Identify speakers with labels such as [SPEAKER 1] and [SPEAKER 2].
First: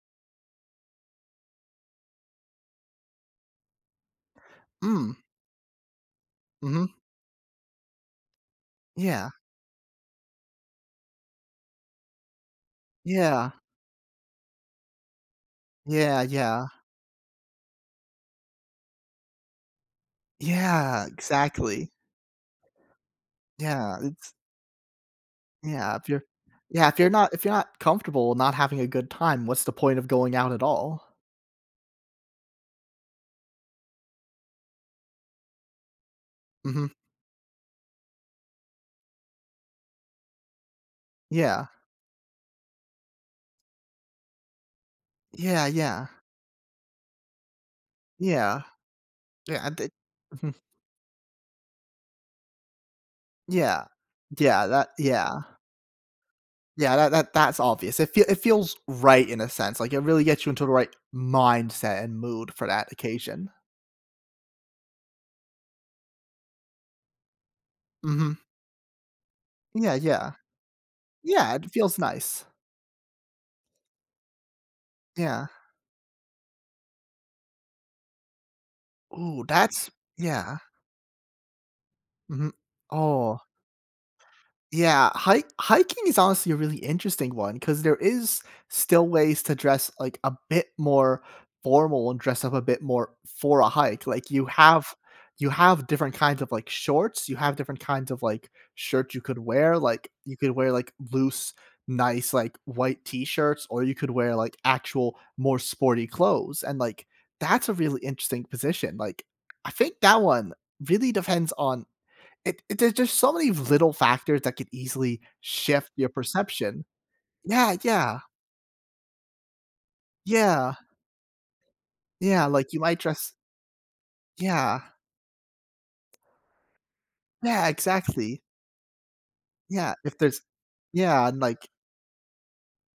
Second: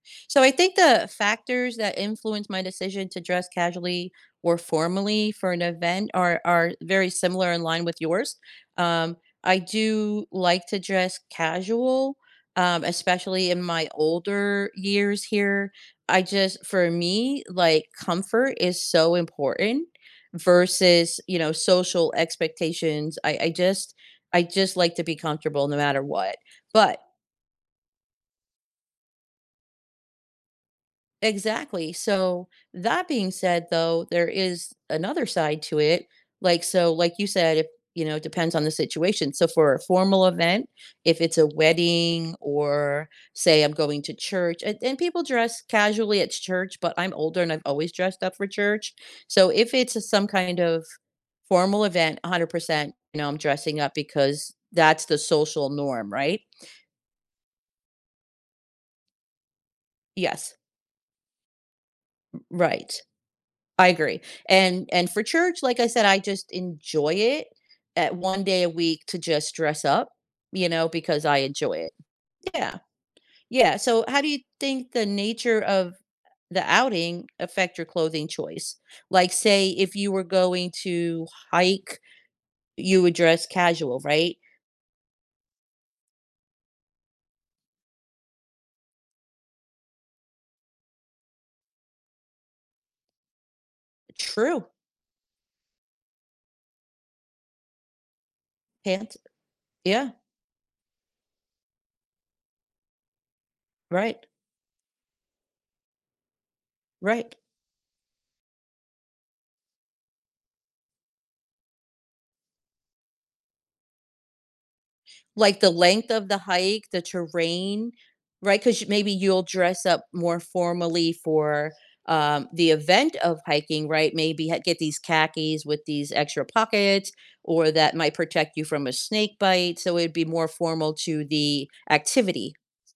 [SPEAKER 1] So I think the factors that influence my decision to dress casually or
[SPEAKER 2] Mm.
[SPEAKER 1] formally for an event are are
[SPEAKER 2] Mhm.
[SPEAKER 1] very similar in line with yours. Um,
[SPEAKER 2] Yeah.
[SPEAKER 1] I do like to dress casual, um, especially
[SPEAKER 2] Yeah.
[SPEAKER 1] in my older years here. I
[SPEAKER 2] Yeah,
[SPEAKER 1] just
[SPEAKER 2] yeah.
[SPEAKER 1] for me, like, comfort is so important
[SPEAKER 2] Yeah,
[SPEAKER 1] versus, you know,
[SPEAKER 2] exactly.
[SPEAKER 1] social expectations. I I just
[SPEAKER 2] Yeah, it's
[SPEAKER 1] I just like to be comfortable no
[SPEAKER 2] Yeah,
[SPEAKER 1] matter
[SPEAKER 2] if you're
[SPEAKER 1] what.
[SPEAKER 2] yeah,
[SPEAKER 1] But
[SPEAKER 2] if you're not if you're not comfortable and not having a good time, what's the point of going out at all?
[SPEAKER 1] Exactly. So that being said though, there is another side to it. Like
[SPEAKER 2] Mhm.
[SPEAKER 1] so like you said it, you know, depends on the situation. So for a formal event, if it's a
[SPEAKER 2] Yeah.
[SPEAKER 1] wedding or say I'm going to church and and people dress
[SPEAKER 2] Yeah, yeah.
[SPEAKER 1] casually at church, but I'm older and I've always dressed up for
[SPEAKER 2] Yeah.
[SPEAKER 1] church. So
[SPEAKER 2] Yeah, I
[SPEAKER 1] if
[SPEAKER 2] di
[SPEAKER 1] it's some
[SPEAKER 2] mhm.
[SPEAKER 1] kind of formal event, 100% you know, I'm dressing
[SPEAKER 2] Yeah.
[SPEAKER 1] up
[SPEAKER 2] D
[SPEAKER 1] because
[SPEAKER 2] yeah, that
[SPEAKER 1] that's the
[SPEAKER 2] yeah.
[SPEAKER 1] social norm, right?
[SPEAKER 2] Yeah, that that that's obvious. It fee it feels right in a sense, like, it really gets you
[SPEAKER 1] Yes.
[SPEAKER 2] into the right mindset and
[SPEAKER 1] R
[SPEAKER 2] mood for that
[SPEAKER 1] right.
[SPEAKER 2] occasion.
[SPEAKER 1] I agree. And and for church, like I said, I just enjoy it at
[SPEAKER 2] Mhm.
[SPEAKER 1] 1 day a week to just dress
[SPEAKER 2] Yeah,
[SPEAKER 1] up,
[SPEAKER 2] yeah.
[SPEAKER 1] you know, because I
[SPEAKER 2] Yeah, it
[SPEAKER 1] enjoy it.
[SPEAKER 2] feels nice.
[SPEAKER 1] Yeah. Yeah, so how do you think the
[SPEAKER 2] Yeah.
[SPEAKER 1] nature of the outing affect your clothing choice? Like,
[SPEAKER 2] Ooh,
[SPEAKER 1] say,
[SPEAKER 2] that's
[SPEAKER 1] if you were
[SPEAKER 2] yeah.
[SPEAKER 1] going to hike,
[SPEAKER 2] Mhm
[SPEAKER 1] you would
[SPEAKER 2] oh.
[SPEAKER 1] dress casual, right?
[SPEAKER 2] Yeah, hik hiking is honestly a really interesting one 'cause there is still ways to dress, like, a bit more formal and dress up a bit more for a hike. Like, you
[SPEAKER 1] True.
[SPEAKER 2] have you have different kinds of, like, shorts. You have different kinds of, like, shirts
[SPEAKER 1] Pants
[SPEAKER 2] you could wear, like,
[SPEAKER 1] yeah.
[SPEAKER 2] you could wear, like, loose, nice, like, white t-shirts, or you could
[SPEAKER 1] Right.
[SPEAKER 2] wear, like, actual more sporty clothes, and, like,
[SPEAKER 1] Right.
[SPEAKER 2] that's a really interesting position. Like, I think that one really depends on it it there's just so many little factors that could easily
[SPEAKER 1] Like, the
[SPEAKER 2] shift your
[SPEAKER 1] length of the hike,
[SPEAKER 2] perception.
[SPEAKER 1] the
[SPEAKER 2] Yeah,
[SPEAKER 1] terrain,
[SPEAKER 2] yeah.
[SPEAKER 1] right? 'Cause y maybe you'll dress up more
[SPEAKER 2] Yeah.
[SPEAKER 1] formally for,
[SPEAKER 2] Yeah,
[SPEAKER 1] um, the
[SPEAKER 2] like, you might
[SPEAKER 1] event
[SPEAKER 2] dress
[SPEAKER 1] of hiking, right? Maybe ha get
[SPEAKER 2] Yeah.
[SPEAKER 1] these khakis with these extra pockets
[SPEAKER 2] Yeah,
[SPEAKER 1] or that might
[SPEAKER 2] exactly.
[SPEAKER 1] protect you from a snake bite,
[SPEAKER 2] Yeah,
[SPEAKER 1] so it'd
[SPEAKER 2] if
[SPEAKER 1] be
[SPEAKER 2] there's
[SPEAKER 1] more formal to
[SPEAKER 2] yeah, and, like
[SPEAKER 1] the activity.